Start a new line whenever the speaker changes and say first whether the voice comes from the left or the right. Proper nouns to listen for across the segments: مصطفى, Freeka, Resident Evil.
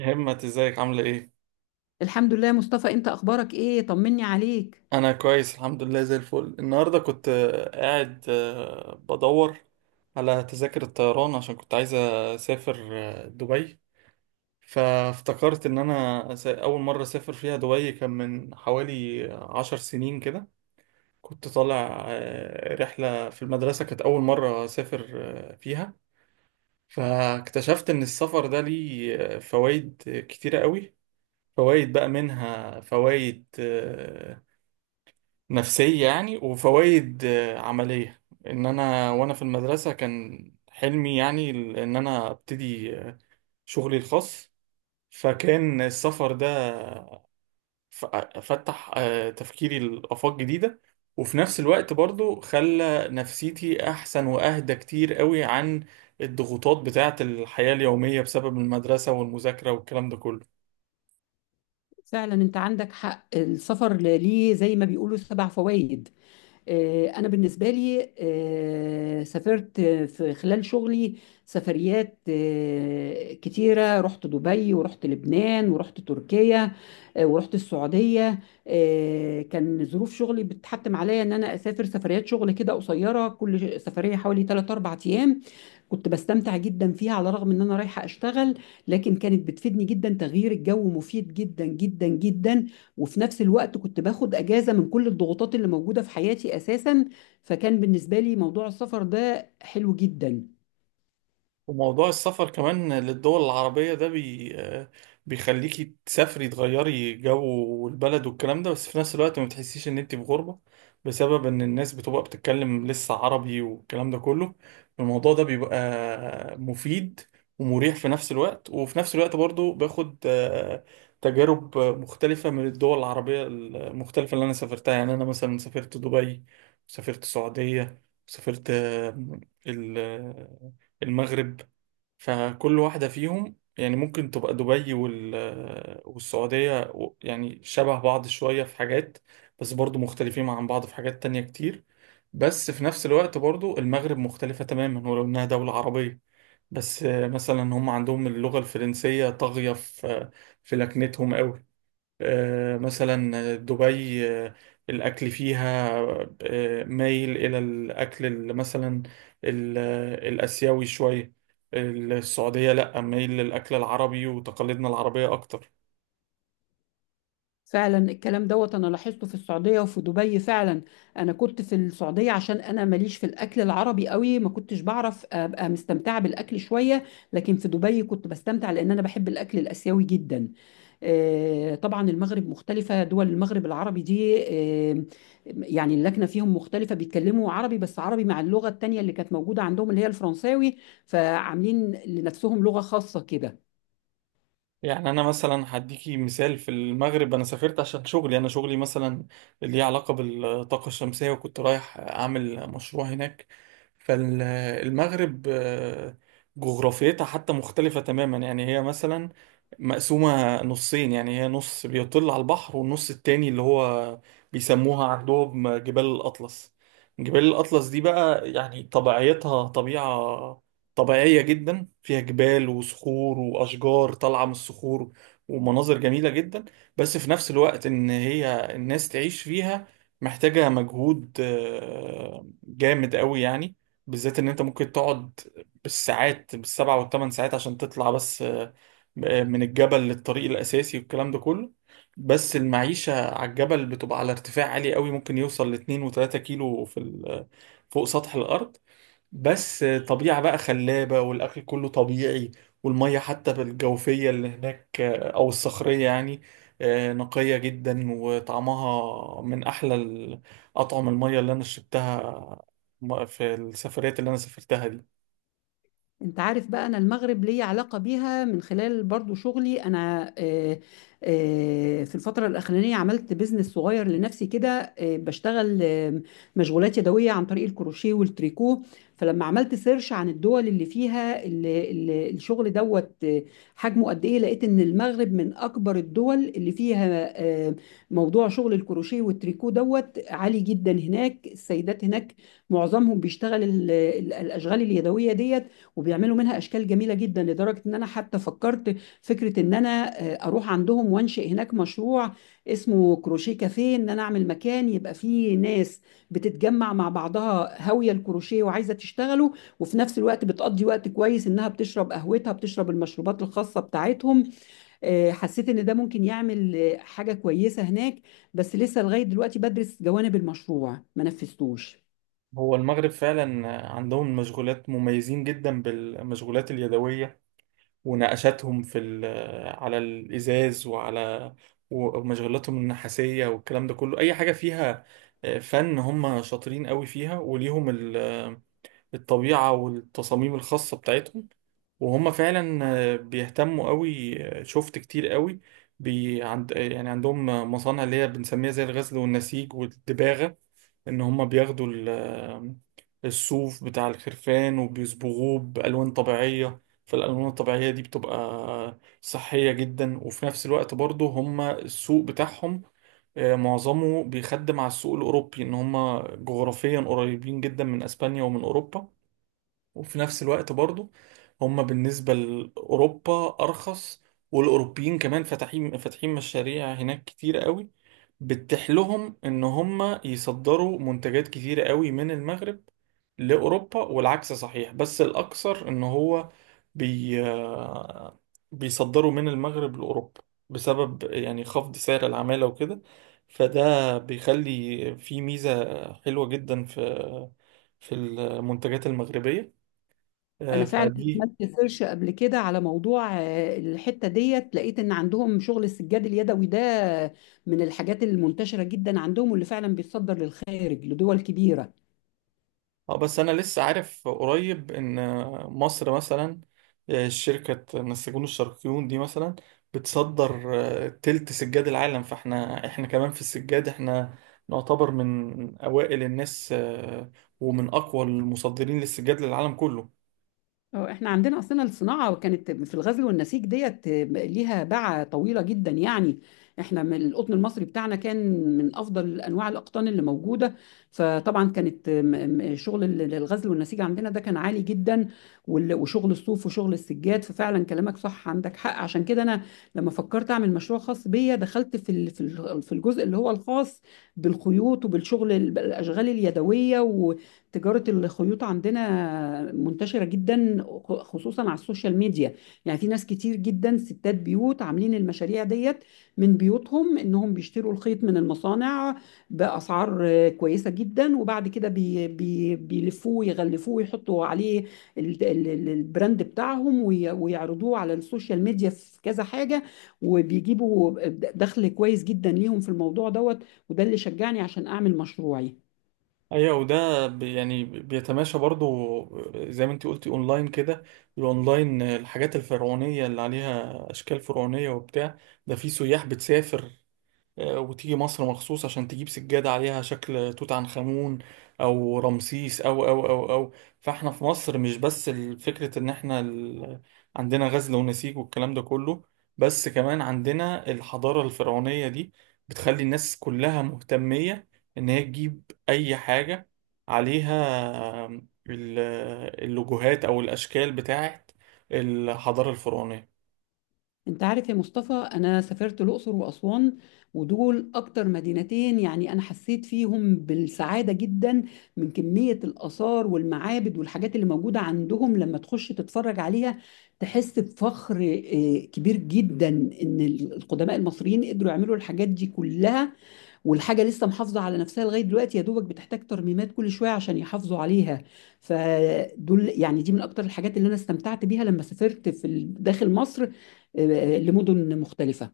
right: همت ازيك عاملة ايه؟
left: الحمد لله يا مصطفى، انت اخبارك ايه؟ طمني عليك.
right: انا كويس الحمد لله، زي الفل. النهاردة كنت قاعد بدور على تذاكر الطيران عشان كنت عايز اسافر دبي. فافتكرت ان انا اول مرة اسافر فيها دبي كان من حوالي 10 سنين كده. كنت طالع رحلة في المدرسة، كانت اول مرة اسافر فيها. فاكتشفت ان السفر ده ليه فوائد كتيرة قوي. فوائد بقى منها فوائد نفسية يعني، وفوائد عملية. ان انا وانا في المدرسة كان حلمي يعني ان انا ابتدي شغلي الخاص. فكان السفر ده ف- فتح تفكيري لآفاق جديدة، وفي نفس الوقت برضو خلى نفسيتي احسن واهدى كتير قوي عن الضغوطات بتاعة الحياة اليومية بسبب المدرسة والمذاكرة والكلام ده كله.
left: فعلا انت عندك حق، السفر ليه زي ما بيقولوا سبع فوائد. أنا بالنسبة لي سافرت في خلال شغلي سفريات كتيرة. رحت دبي ورحت لبنان ورحت تركيا ورحت السعودية. كان ظروف شغلي بتحتم عليا إن أنا أسافر سفريات شغل كده قصيرة، كل سفرية حوالي 3 4 أيام. كنت بستمتع جدا فيها على الرغم إن أنا رايحة أشتغل، لكن كانت بتفيدني جدا. تغيير الجو مفيد جدا جدا جدا، وفي نفس الوقت كنت باخد اجازه من كل الضغوطات اللي موجوده في حياتي اساسا. فكان بالنسبه لي موضوع السفر ده حلو جدا.
right: وموضوع السفر كمان للدول العربية ده بي... آه، بيخليكي تسافري، تغيري جو والبلد والكلام ده، بس في نفس الوقت ما بتحسيش ان انت في غربة بسبب ان الناس بتبقى بتتكلم لسه عربي والكلام ده كله. الموضوع ده بيبقى مفيد ومريح في نفس الوقت، وفي نفس الوقت برضو باخد تجارب مختلفة من الدول العربية المختلفة اللي أنا سافرتها. يعني أنا مثلا سافرت دبي، سافرت السعودية، سافرت ال- المغرب. فكل واحدة فيهم يعني ممكن تبقى دبي والسعودية يعني شبه بعض شوية في حاجات، بس برضو مختلفين عن بعض في حاجات تانية كتير. بس في نفس الوقت برضو المغرب مختلفة تماما ولو إنها دولة عربية، بس مثلا هم عندهم اللغة الفرنسية طاغية في لكنتهم قوي. مثلا دبي، الأكل فيها مايل إلى الأكل مثلا ال- الآسيوي شوية. السعودية لأ، مايل للأكل العربي وتقاليدنا العربية أكتر.
left: فعلا الكلام دوت انا لاحظته في السعوديه وفي دبي. فعلا انا كنت في السعوديه، عشان انا ماليش في الاكل العربي قوي، ما كنتش بعرف ابقى مستمتعه بالاكل شويه. لكن في دبي كنت بستمتع لان انا بحب الاكل الاسيوي جدا. طبعا المغرب مختلفه، دول المغرب العربي دي يعني اللكنه فيهم مختلفه، بيتكلموا عربي، بس عربي مع اللغه التانيه اللي كانت موجوده عندهم اللي هي الفرنساوي. فعاملين لنفسهم لغه خاصه كده.
right: يعني انا مثلا هديكي مثال، في المغرب انا سافرت عشان شغلي. انا شغلي مثلا اللي ليه علاقه بالطاقه الشمسيه، وكنت رايح اعمل مشروع هناك. فالمغرب جغرافيتها حتى مختلفه تماما. يعني هي مثلا مقسومه نصين، يعني هي نص بيطل على البحر، والنص التاني اللي هو بيسموها عندهم جبال الاطلس. جبال الاطلس دي بقى يعني طبيعتها طبيعه طبيعية جدا، فيها جبال وصخور وأشجار طالعة من الصخور، ومناظر جميلة جدا. بس في نفس الوقت إن هي الناس تعيش فيها محتاجة مجهود جامد قوي يعني، بالذات إن أنت ممكن تقعد بالساعات، بال7 وال8 ساعات عشان تطلع بس من الجبل للطريق الأساسي والكلام ده كله. بس المعيشة على الجبل بتبقى على ارتفاع عالي قوي، ممكن يوصل ل2 و3 كيلو فوق سطح الأرض. بس طبيعة بقى خلابة، والأكل كله طبيعي، والمية حتى بالجوفية اللي هناك أو الصخرية يعني نقية جدا، وطعمها من أحلى أطعم المية اللي أنا شربتها في السفريات اللي أنا سافرتها دي.
left: انت عارف بقى، انا المغرب ليا علاقة بيها من خلال برضو شغلي انا. في الفترة الاخرانية عملت بيزنس صغير لنفسي كده، بشتغل مشغولات يدوية عن طريق الكروشيه والتريكو. فلما عملت سيرش عن الدول اللي فيها الشغل دوت حجمه قد ايه، لقيت ان المغرب من اكبر الدول اللي فيها آه، موضوع شغل الكروشيه والتريكو دوت عالي جدا هناك. السيدات هناك معظمهم بيشتغل الاشغال اليدوية ديت، وبيعملوا منها اشكال جميله جدا، لدرجه ان انا حتى فكرت فكره ان انا اروح عندهم وانشئ هناك مشروع اسمه كروشيه كافيه، ان انا اعمل مكان يبقى فيه ناس بتتجمع مع بعضها هاويه الكروشيه وعايزه تشتغلوا، وفي نفس الوقت بتقضي وقت كويس انها بتشرب قهوتها بتشرب المشروبات الخاصه بتاعتهم. حسيت ان ده ممكن يعمل حاجه كويسه هناك، بس لسه لغايه دلوقتي بدرس جوانب المشروع، ما نفذتوش.
right: هو المغرب فعلا عندهم مشغولات، مميزين جدا بالمشغولات اليدوية ونقشاتهم في على الإزاز وعلى ومشغلاتهم النحاسية والكلام ده كله. أي حاجة فيها فن هم شاطرين قوي فيها، وليهم الطبيعة والتصاميم الخاصة بتاعتهم. وهم فعلا بيهتموا قوي. شفت كتير قوي بي عند آه، يعني عندهم مصانع اللي هي بنسميها زي الغزل والنسيج والدباغة. ان هم بياخدوا الصوف بتاع الخرفان وبيصبغوه بألوان طبيعية، فالألوان الطبيعية دي بتبقى صحية جدا. وفي نفس الوقت برضو هم السوق بتاعهم معظمه بيخدم على السوق الأوروبي، إن هم جغرافيا قريبين جدا من أسبانيا ومن أوروبا. وفي نفس الوقت برضو هم بالنسبة لأوروبا أرخص، والأوروبيين كمان فاتحين مشاريع هناك كتير قوي، بتتيح لهم إن هم يصدروا منتجات كتير قوي من المغرب لأوروبا. والعكس صحيح، بس الأكثر إن هو بي بيصدروا من المغرب لأوروبا بسبب يعني خفض سعر العمالة وكده. فده بيخلي في ميزة حلوة جدا في في المنتجات المغربية
left: انا فعلا
right: فدي.
left: عملت سيرش قبل كده على موضوع الحته ديت، لقيت ان عندهم شغل السجاد اليدوي ده من الحاجات المنتشره جدا عندهم، واللي فعلا بيتصدر للخارج لدول كبيره.
right: اه بس انا لسه عارف قريب ان مصر مثلا، شركة نسيجون الشرقيون دي مثلا بتصدر تلت سجاد العالم. فاحنا، احنا كمان في السجاد، احنا نعتبر من اوائل الناس ومن اقوى المصدرين للسجاد للعالم كله.
left: اه، احنا عندنا اصلا الصناعه كانت في الغزل والنسيج، ديت ليها باعة طويله جدا يعني. احنا من القطن المصري بتاعنا، كان من افضل انواع الاقطان اللي موجوده. فطبعا كانت شغل الغزل والنسيج عندنا ده كان عالي جدا، وشغل الصوف وشغل السجاد. ففعلا كلامك صح، عندك حق. عشان كده انا لما فكرت اعمل مشروع خاص بيا، دخلت في في الجزء اللي هو الخاص بالخيوط وبالشغل الاشغال اليدويه. تجارة الخيوط عندنا منتشرة جدا، خصوصا على السوشيال ميديا. يعني في ناس كتير جدا ستات بيوت عاملين المشاريع ديت من بيوتهم، انهم بيشتروا الخيط من المصانع بأسعار كويسة جدا، وبعد كده بي بي بيلفوه يغلفوه ويحطوا عليه البراند بتاعهم ويعرضوه على السوشيال ميديا في كذا حاجة، وبيجيبوا دخل كويس جدا ليهم في الموضوع دوت. وده اللي شجعني عشان اعمل مشروعي.
right: ايوه، وده يعني بيتماشى برضو زي ما انت قلتي اونلاين كده. الاونلاين الحاجات الفرعونية اللي عليها اشكال فرعونية وبتاع، ده في سياح بتسافر وتيجي مصر مخصوص عشان تجيب سجادة عليها شكل توت عنخ آمون أو رمسيس أو أو أو أو فاحنا في مصر مش بس فكرة إن احنا عندنا غزل ونسيج والكلام ده كله، بس كمان عندنا الحضارة الفرعونية دي بتخلي الناس كلها مهتمية إن هي تجيب أي حاجة عليها ال- اللوجوهات أو الأشكال بتاعت الحضارة الفرعونية.
left: انت عارف يا مصطفى، انا سافرت الاقصر واسوان، ودول اكتر مدينتين يعني انا حسيت فيهم بالسعاده جدا، من كميه الاثار والمعابد والحاجات اللي موجوده عندهم. لما تخش تتفرج عليها تحس بفخر كبير جدا، ان القدماء المصريين قدروا يعملوا الحاجات دي كلها، والحاجة لسه محافظة على نفسها لغاية دلوقتي، يا دوبك بتحتاج ترميمات كل شوية عشان يحافظوا عليها. فدول يعني دي من أكتر الحاجات اللي أنا استمتعت بيها لما سافرت في داخل مصر آه، لمدن مختلفة.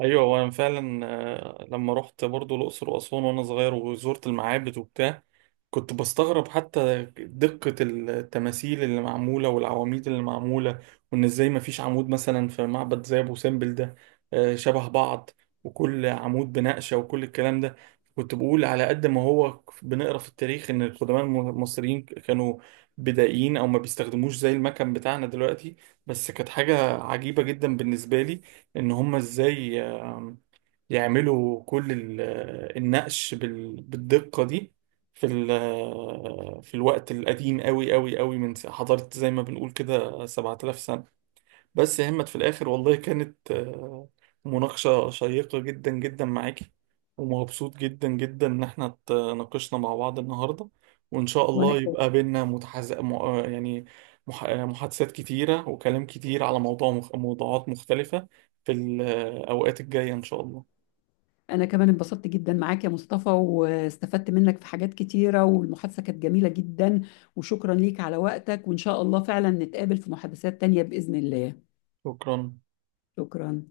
right: ايوه، وانا فعلا لما رحت برضو الاقصر واسوان وانا صغير، وزرت المعابد وبتاع، كنت بستغرب حتى دقة التماثيل اللي معمولة والعواميد اللي معمولة. وان ازاي ما فيش عمود مثلا في معبد زي ابو سمبل ده شبه بعض، وكل عمود بنقشة وكل الكلام ده. كنت بقول على قد ما هو بنقرا في التاريخ ان القدماء المصريين كانوا بدائيين او ما بيستخدموش زي المكن بتاعنا دلوقتي، بس كانت حاجة عجيبة جدا بالنسبة لي ان هم ازاي يعملوا كل النقش بالدقة دي في في الوقت القديم قوي قوي قوي من حضارة، زي ما بنقول كده 7000 سنة. بس يا همت، في الآخر والله كانت مناقشة شيقة جدا جدا معاكي، ومبسوط جدا جدا إن احنا اتناقشنا مع بعض النهاردة. وإن شاء
left: وانا
right: الله
left: ك-
right: يبقى بينا متحز... م... آه، يعني مح... آه، محادثات كتيرة وكلام كتير على موضوعات مختلفة في الأوقات الجاية إن شاء الله.
left: انا كمان انبسطت جدا معاك يا مصطفى، واستفدت منك في حاجات كتيرة، والمحادثة كانت جميلة جدا. وشكرا ليك على وقتك، وان شاء الله فعلا نتقابل في محادثات تانية بإذن الله.
right: شكرا.
left: شكرا.